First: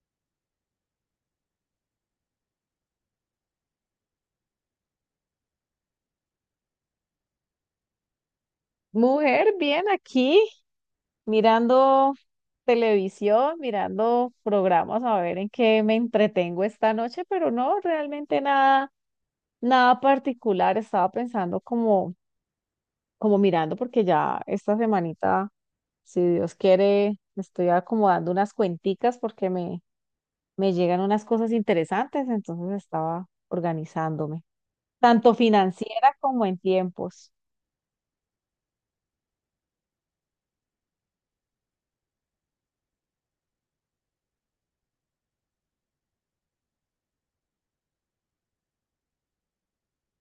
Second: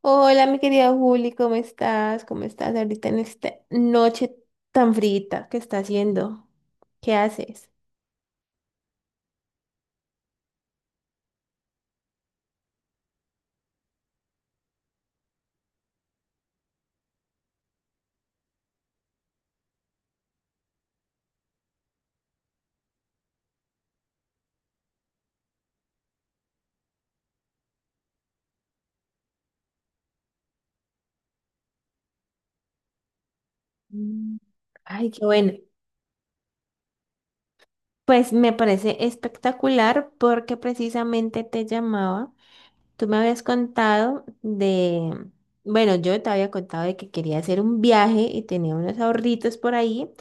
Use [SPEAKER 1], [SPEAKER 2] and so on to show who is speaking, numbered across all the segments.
[SPEAKER 1] Hola, mi querida Juli, ¿cómo estás? ¿Cómo estás ahorita en esta noche tan frita que está haciendo? ¿Qué haces?
[SPEAKER 2] Mujer, bien aquí, mirando televisión, mirando programas, a ver en qué me entretengo esta noche, pero no, realmente nada, nada particular. Estaba pensando como mirando, porque ya esta semanita, si Dios quiere, estoy acomodando unas cuenticas me llegan unas cosas interesantes, entonces estaba
[SPEAKER 1] Mm,
[SPEAKER 2] organizándome,
[SPEAKER 1] Ay, qué
[SPEAKER 2] tanto
[SPEAKER 1] bueno.
[SPEAKER 2] financiera como en tiempos.
[SPEAKER 1] Pues me parece espectacular porque precisamente te llamaba. Tú me habías bueno, yo te había contado de que quería hacer un viaje y tenía unos ahorritos por ahí.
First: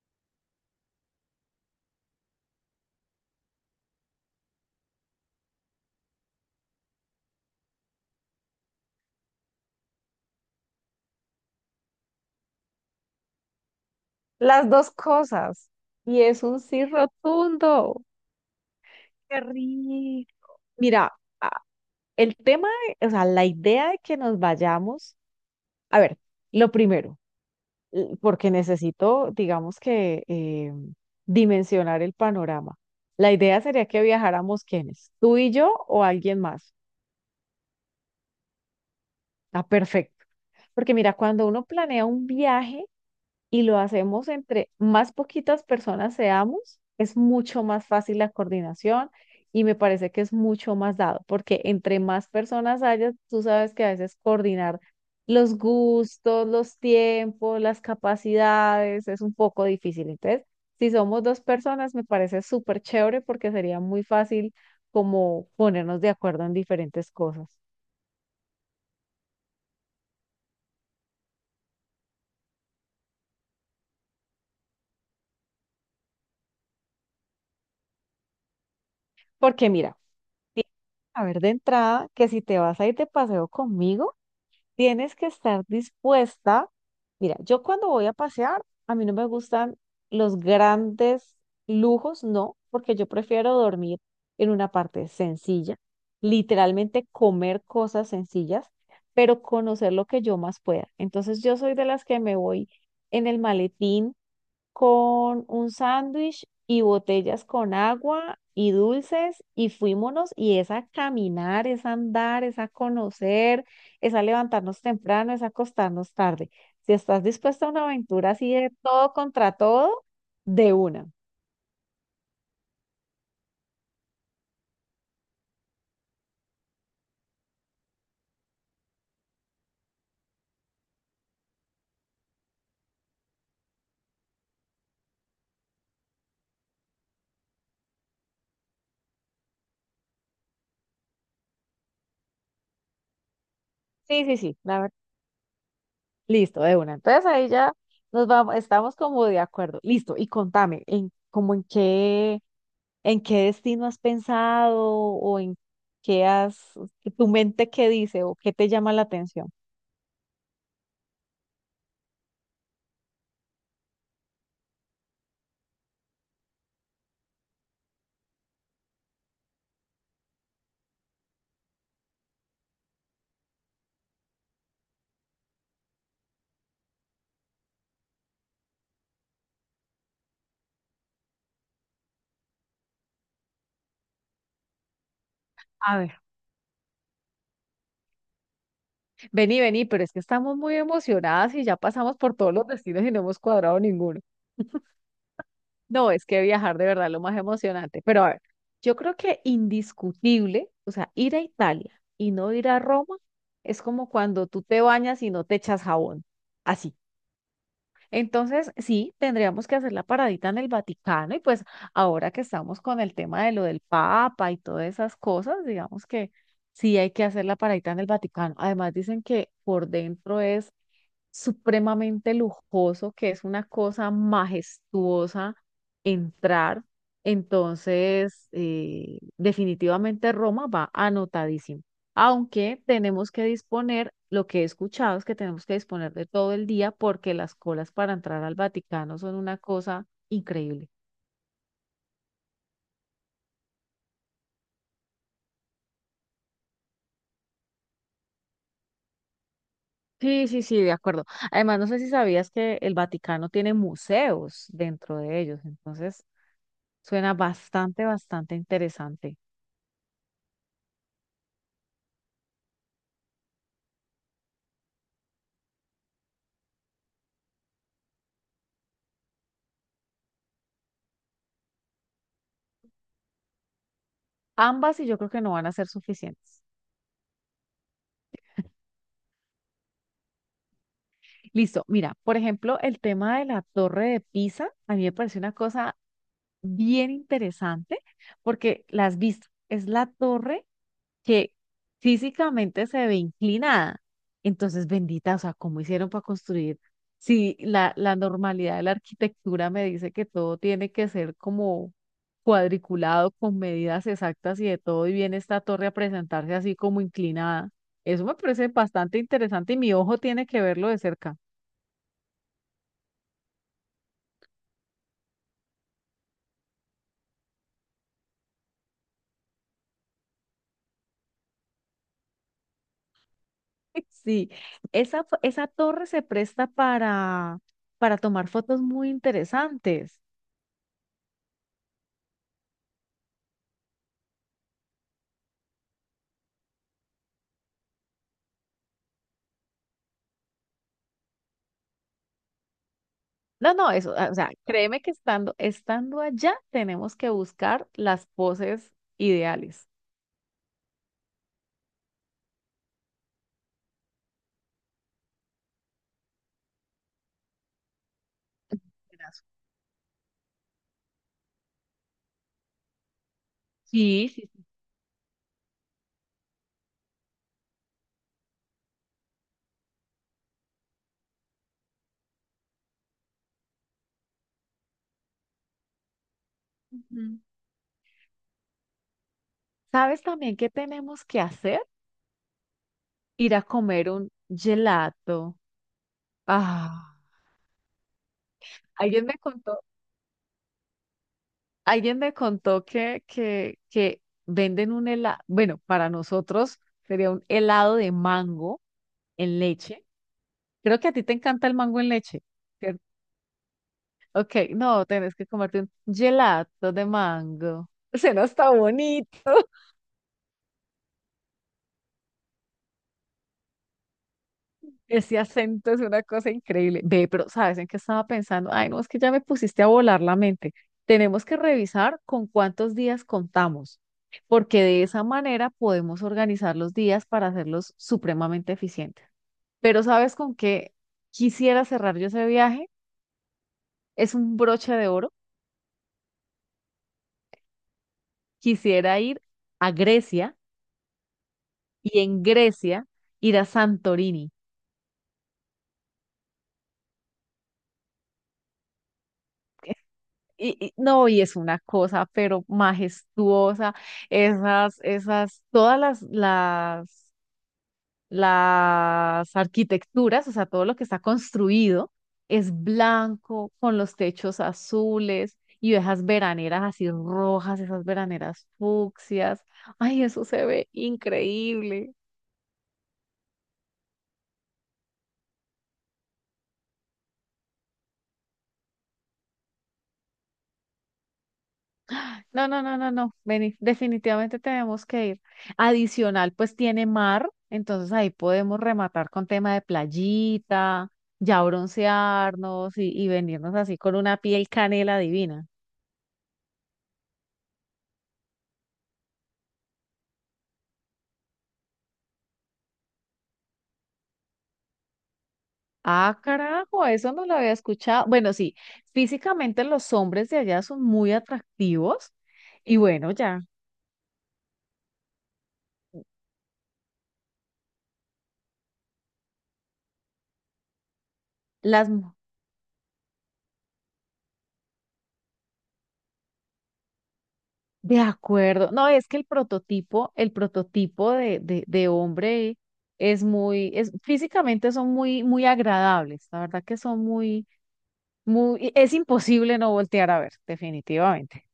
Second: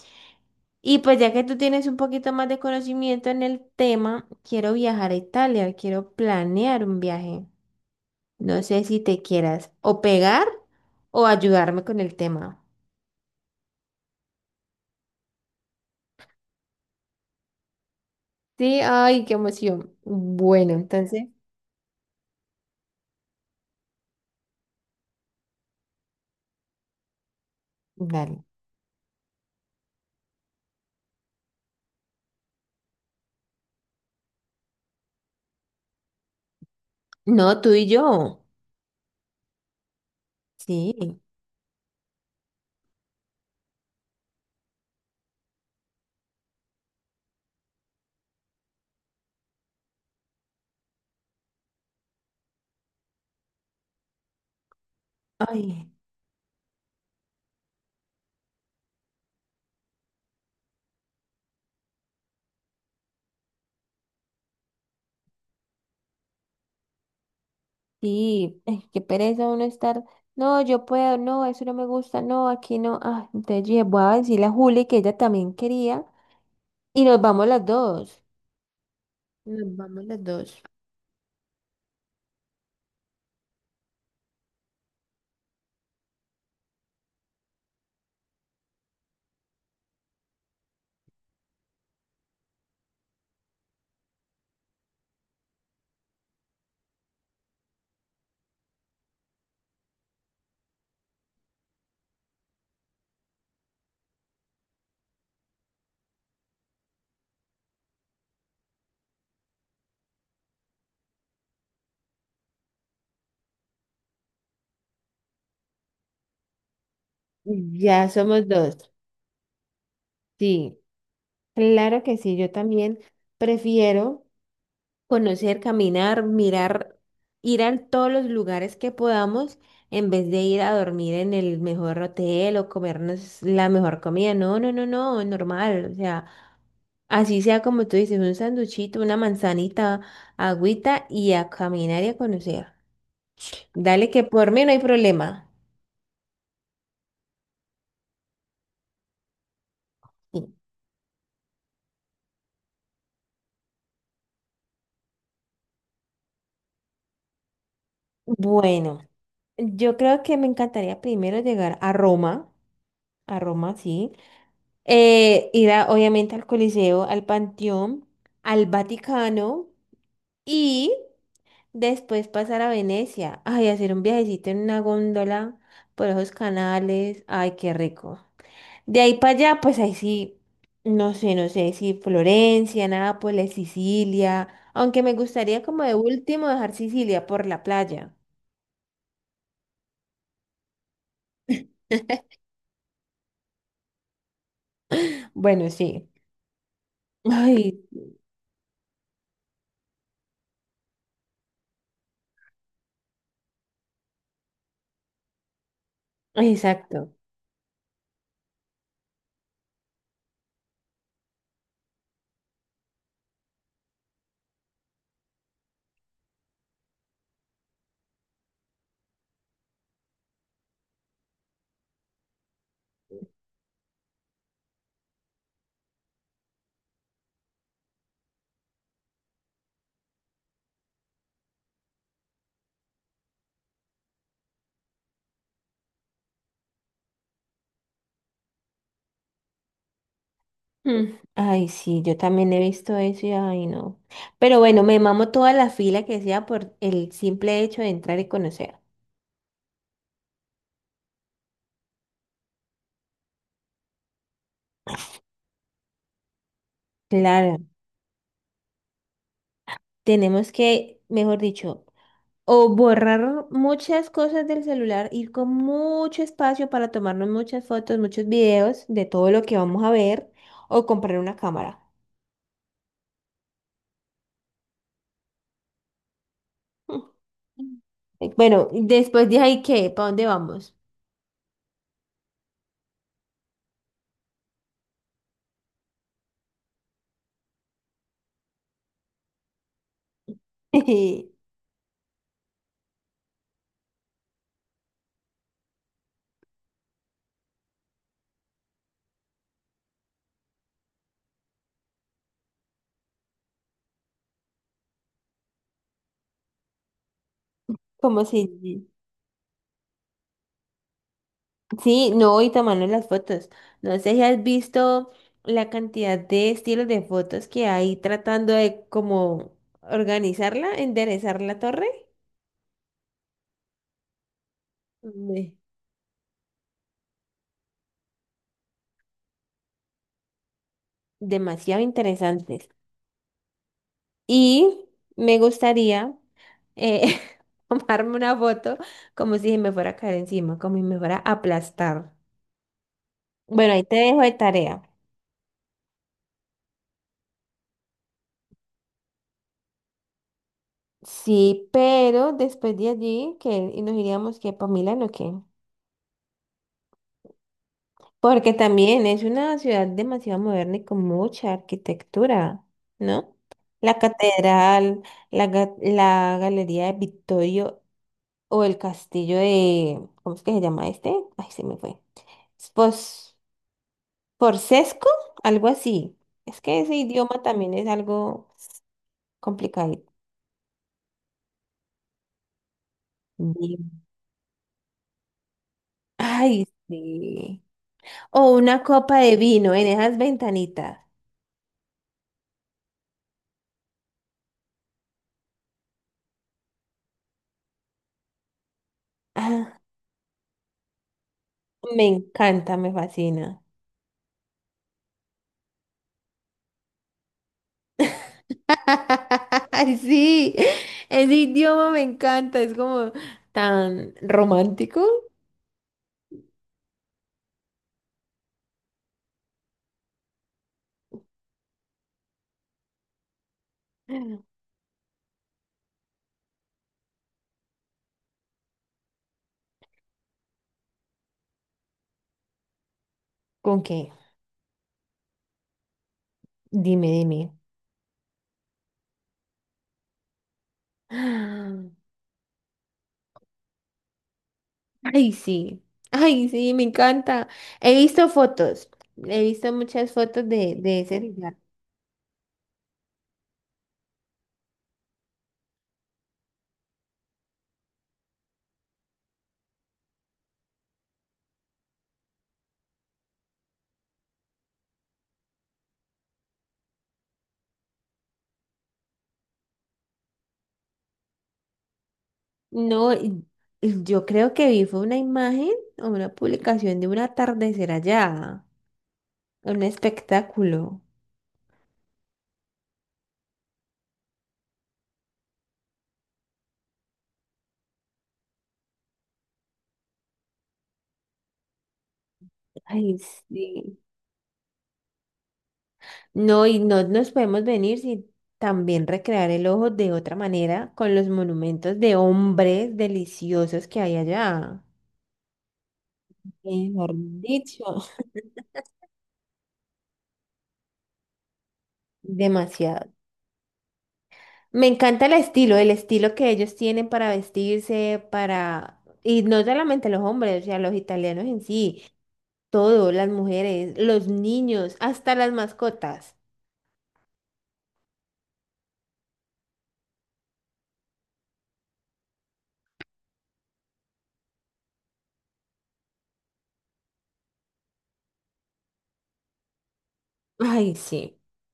[SPEAKER 1] Y pues ya que tú tienes un poquito más de conocimiento en el tema, quiero viajar a Italia, quiero planear un viaje. No sé si te quieras o pegar o ayudarme con el tema.
[SPEAKER 2] Las dos cosas. Y es un sí rotundo.
[SPEAKER 1] Sí, ay, qué
[SPEAKER 2] Qué
[SPEAKER 1] emoción.
[SPEAKER 2] rico.
[SPEAKER 1] Bueno,
[SPEAKER 2] Mira,
[SPEAKER 1] entonces,
[SPEAKER 2] a- el tema, o sea, la idea de que nos vayamos, a ver, lo primero,
[SPEAKER 1] dale.
[SPEAKER 2] porque necesito, digamos que, dimensionar el panorama. La idea sería que viajáramos quiénes, ¿tú y yo o alguien más?
[SPEAKER 1] No, tú y yo.
[SPEAKER 2] Ah, perfecto. Porque mira,
[SPEAKER 1] Sí.
[SPEAKER 2] cuando uno planea un viaje, y lo hacemos entre más poquitas personas seamos, es mucho más fácil la coordinación, y me parece que es mucho más dado, porque entre más personas hayas, tú sabes que a veces coordinar los
[SPEAKER 1] Ay,
[SPEAKER 2] gustos, los tiempos, las capacidades es un poco difícil. Entonces, si somos dos personas, me parece súper chévere porque sería muy fácil como ponernos de acuerdo en diferentes cosas.
[SPEAKER 1] sí, ay, qué pereza uno estar. No, yo puedo, no, eso no me gusta, no, aquí no. Ah, entonces yo dije, voy a decirle a Juli que ella también quería y nos vamos las dos.
[SPEAKER 2] Porque
[SPEAKER 1] Nos
[SPEAKER 2] mira,
[SPEAKER 1] vamos las dos.
[SPEAKER 2] tienes que saber de entrada que si te vas a ir de paseo conmigo, tienes que estar dispuesta. Mira, yo cuando voy a pasear, a mí no me gustan los grandes lujos, no, porque yo prefiero dormir en una parte sencilla, literalmente comer cosas sencillas, pero conocer lo que yo más pueda. Entonces yo soy de las que me voy en el maletín con un sándwich y botellas con agua y dulces y fuímonos y es a caminar, es a andar, es a conocer, es a levantarnos temprano, es a acostarnos tarde. Si estás dispuesta a una
[SPEAKER 1] Ya
[SPEAKER 2] aventura
[SPEAKER 1] somos
[SPEAKER 2] así de
[SPEAKER 1] dos.
[SPEAKER 2] todo contra todo, de
[SPEAKER 1] Sí,
[SPEAKER 2] una.
[SPEAKER 1] claro que sí, yo también prefiero conocer, caminar, mirar, ir a todos los lugares que podamos en vez de ir a dormir en el mejor hotel o comernos la mejor comida. No, no, no, no, normal. O sea, así sea como tú dices, un sanduchito, una manzanita, agüita y a caminar y a conocer. Dale que
[SPEAKER 2] Sí, sí,
[SPEAKER 1] por
[SPEAKER 2] sí,
[SPEAKER 1] mí no hay problema.
[SPEAKER 2] listo, de una. Entonces ahí ya nos vamos, estamos como de acuerdo. Listo, y
[SPEAKER 1] Sí.
[SPEAKER 2] contame, ¿en qué destino has pensado o en qué has, tu mente qué dice o qué te llama
[SPEAKER 1] Bueno,
[SPEAKER 2] la atención?
[SPEAKER 1] yo creo que me encantaría primero llegar a Roma, sí. Obviamente al Coliseo, al Panteón, al Vaticano y después pasar a Venecia. Ay, hacer un viajecito en una góndola por esos canales. Ay, qué rico. De ahí para allá, pues ahí sí, no sé, no sé si Florencia, Nápoles, Sicilia. Aunque me gustaría como de
[SPEAKER 2] A ver,
[SPEAKER 1] último dejar Sicilia por la playa.
[SPEAKER 2] vení, pero es que estamos muy emocionadas y ya pasamos por todos los destinos y no hemos cuadrado ninguno.
[SPEAKER 1] Bueno, sí.
[SPEAKER 2] No, es que viajar de verdad es lo más
[SPEAKER 1] Ay,
[SPEAKER 2] emocionante. Pero a ver, yo creo que indiscutible, o sea, ir a Italia y no ir a Roma es como cuando tú te bañas y no te echas jabón. Así.
[SPEAKER 1] exacto.
[SPEAKER 2] Entonces, sí, tendríamos que hacer la paradita en el Vaticano y pues ahora que estamos con el tema de lo del Papa y todas esas cosas, digamos que sí hay que hacer la paradita en el Vaticano. Además, dicen que por dentro es supremamente lujoso, que es una cosa majestuosa entrar. Entonces, definitivamente Roma va anotadísimo. Aunque tenemos que disponer, lo que he escuchado es que tenemos que disponer de todo el día porque las colas para entrar al Vaticano son una cosa increíble.
[SPEAKER 1] Mm. Ay, sí, yo también he visto eso y ay, no. Pero bueno, me mamo toda la fila que sea por el simple hecho de entrar y conocer.
[SPEAKER 2] Sí, sí, sí, de acuerdo. Además, no sé si sabías que el Vaticano tiene museos dentro de ellos, entonces suena
[SPEAKER 1] Claro,
[SPEAKER 2] bastante, bastante interesante.
[SPEAKER 1] tenemos que, mejor dicho, o borrar muchas cosas del celular, ir con mucho espacio para tomarnos muchas fotos, muchos videos de todo lo que vamos a ver, o comprar una cámara.
[SPEAKER 2] Ambas y yo creo que no van a ser suficientes.
[SPEAKER 1] Mm. Bueno, después de ahí, ¿qué? ¿Para dónde vamos?
[SPEAKER 2] Listo, mira, por ejemplo, el tema de la torre de Pisa, a mí me parece una cosa bien interesante porque las vistas, es la torre que físicamente se ve inclinada. Entonces, bendita, o sea, ¿cómo hicieron para construir? Si la normalidad de la arquitectura me dice que todo tiene que ser como cuadriculado, con medidas exactas y de todo, y viene esta torre a presentarse así como inclinada.
[SPEAKER 1] Como
[SPEAKER 2] Eso me parece
[SPEAKER 1] si...
[SPEAKER 2] bastante interesante y mi ojo tiene que verlo de cerca.
[SPEAKER 1] Sí, no, y tomando las fotos. No sé si has visto la cantidad de estilos de fotos que hay tratando de como organizarla, enderezar la torre.
[SPEAKER 2] Sí,
[SPEAKER 1] Me-
[SPEAKER 2] esa torre se presta para tomar fotos muy interesantes.
[SPEAKER 1] Demasiado interesantes. Y me gustaría eh, tomarme una foto como si me fuera a caer encima, como si me fuera a aplastar.
[SPEAKER 2] No,
[SPEAKER 1] Bueno, ahí
[SPEAKER 2] no,
[SPEAKER 1] te
[SPEAKER 2] eso,
[SPEAKER 1] dejo
[SPEAKER 2] ah,
[SPEAKER 1] de
[SPEAKER 2] o sea,
[SPEAKER 1] tarea.
[SPEAKER 2] créeme que estando allá tenemos que buscar las poses ideales.
[SPEAKER 1] Sí, pero después de allí, que nos iríamos que para Milán o qué? Porque también es
[SPEAKER 2] Verás.
[SPEAKER 1] una ciudad demasiado moderna y con mucha arquitectura, ¿no? La
[SPEAKER 2] Sí, sí.
[SPEAKER 1] catedral, la galería de Vittorio o el castillo de, ¿cómo es que se llama este? Ay, se me fue. Pos, Porsesco, algo así. Es que ese
[SPEAKER 2] Ujú.
[SPEAKER 1] idioma también es algo complicado.
[SPEAKER 2] ¿Sabes también qué tenemos que hacer? Ir a
[SPEAKER 1] Bien.
[SPEAKER 2] comer un gelato.
[SPEAKER 1] Ay,
[SPEAKER 2] Ah,
[SPEAKER 1] sí. O una copa
[SPEAKER 2] alguien
[SPEAKER 1] de
[SPEAKER 2] me
[SPEAKER 1] vino
[SPEAKER 2] contó,
[SPEAKER 1] en esas ventanitas.
[SPEAKER 2] alguien me contó que venden un helado, bueno, para nosotros sería un helado de mango en
[SPEAKER 1] Ah,
[SPEAKER 2] leche. Creo que a ti te encanta el mango
[SPEAKER 1] me
[SPEAKER 2] en leche,
[SPEAKER 1] encanta, me
[SPEAKER 2] ¿cierto?
[SPEAKER 1] fascina.
[SPEAKER 2] Ok, no, tenés que comerte un gelato de mango. Suena hasta bonito.
[SPEAKER 1] Ay, sí, ese idioma me encanta, es como tan romántico.
[SPEAKER 2] Ese acento es una cosa increíble. Ve, pero ¿sabes en qué estaba pensando? Ay, no, es que ya me pusiste a volar la mente. Tenemos que revisar con cuántos días contamos, porque de esa manera podemos organizar los días para hacerlos supremamente eficientes. Pero ¿sabes con qué quisiera cerrar yo ese viaje?
[SPEAKER 1] ¿Con qué?
[SPEAKER 2] Es un broche de oro.
[SPEAKER 1] Dime, dime.
[SPEAKER 2] Quisiera ir a Grecia
[SPEAKER 1] Ah,
[SPEAKER 2] y en Grecia ir a Santorini.
[SPEAKER 1] ay, sí, ay, sí, me encanta. He visto fotos, he visto muchas fotos de ese
[SPEAKER 2] No, y es
[SPEAKER 1] lugar.
[SPEAKER 2] una cosa, pero majestuosa, todas las arquitecturas, o sea, todo lo que está construido es blanco, con los techos azules y esas veraneras así rojas, esas veraneras fucsias. Ay, eso se ve increíble.
[SPEAKER 1] No, y yo creo que vi fue una imagen o una publicación de un atardecer allá, un espectáculo.
[SPEAKER 2] No, no, no, no, no. Vení, definitivamente tenemos que ir. Adicional, pues tiene mar, entonces ahí podemos rematar con tema de playita, ya broncearnos
[SPEAKER 1] Ay,
[SPEAKER 2] y venirnos
[SPEAKER 1] sí.
[SPEAKER 2] así con una piel canela divina.
[SPEAKER 1] No, y no nos podemos venir sin también recrear el ojo de otra manera con los monumentos de hombres deliciosos que hay allá.
[SPEAKER 2] Ah, carajo,
[SPEAKER 1] Mejor
[SPEAKER 2] eso no lo había
[SPEAKER 1] dicho.
[SPEAKER 2] escuchado. Bueno, sí, físicamente los hombres de allá son muy atractivos y
[SPEAKER 1] Demasiado.
[SPEAKER 2] bueno, ya.
[SPEAKER 1] Me encanta el estilo que ellos tienen para vestirse, para... Y no solamente los hombres, o sea, los italianos en sí,
[SPEAKER 2] Las mujeres.
[SPEAKER 1] todo, las mujeres, los niños, hasta las mascotas.
[SPEAKER 2] De acuerdo. No, es que el prototipo de hombre es muy, es, físicamente son muy, muy agradables. La verdad que son muy, muy, es imposible no voltear a ver,
[SPEAKER 1] Ay, sí,
[SPEAKER 2] definitivamente.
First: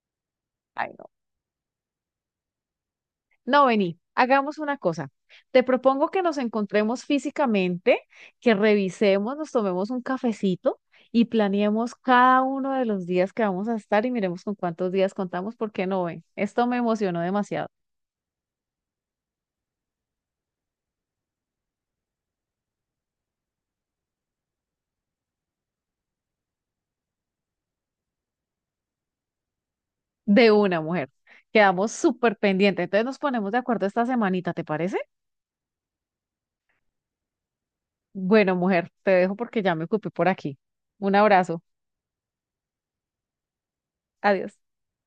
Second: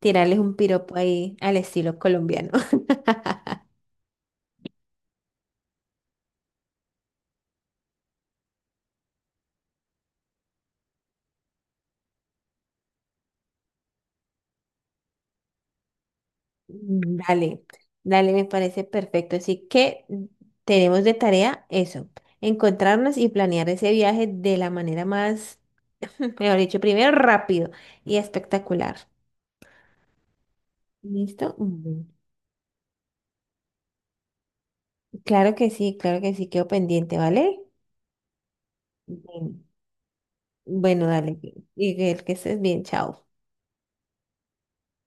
[SPEAKER 1] tirarles un
[SPEAKER 2] Ay,
[SPEAKER 1] piropo
[SPEAKER 2] no.
[SPEAKER 1] ahí al estilo colombiano.
[SPEAKER 2] No, vení, hagamos una cosa. Te propongo que nos encontremos físicamente, que revisemos, nos tomemos un cafecito y planeemos cada uno de los días que vamos a estar y miremos con cuántos días contamos, porque no, ven, esto me
[SPEAKER 1] Mm,
[SPEAKER 2] emocionó
[SPEAKER 1] dale,
[SPEAKER 2] demasiado.
[SPEAKER 1] dale, me parece perfecto. Así que tenemos de tarea eso, encontrarnos y planear ese viaje de la manera más, mejor dicho, primero rápido y espectacular.
[SPEAKER 2] De una mujer.
[SPEAKER 1] ¿Listo?
[SPEAKER 2] Quedamos
[SPEAKER 1] Bueno,
[SPEAKER 2] súper pendientes. Entonces nos ponemos de acuerdo esta semanita, ¿te parece?
[SPEAKER 1] claro que sí, claro que sí, quedo pendiente, ¿vale?
[SPEAKER 2] Bueno, mujer, te dejo
[SPEAKER 1] Bien.
[SPEAKER 2] porque ya me ocupé por aquí.
[SPEAKER 1] Bueno,
[SPEAKER 2] Un
[SPEAKER 1] dale,
[SPEAKER 2] abrazo.
[SPEAKER 1] y que estés bien, chao.
[SPEAKER 2] Adiós.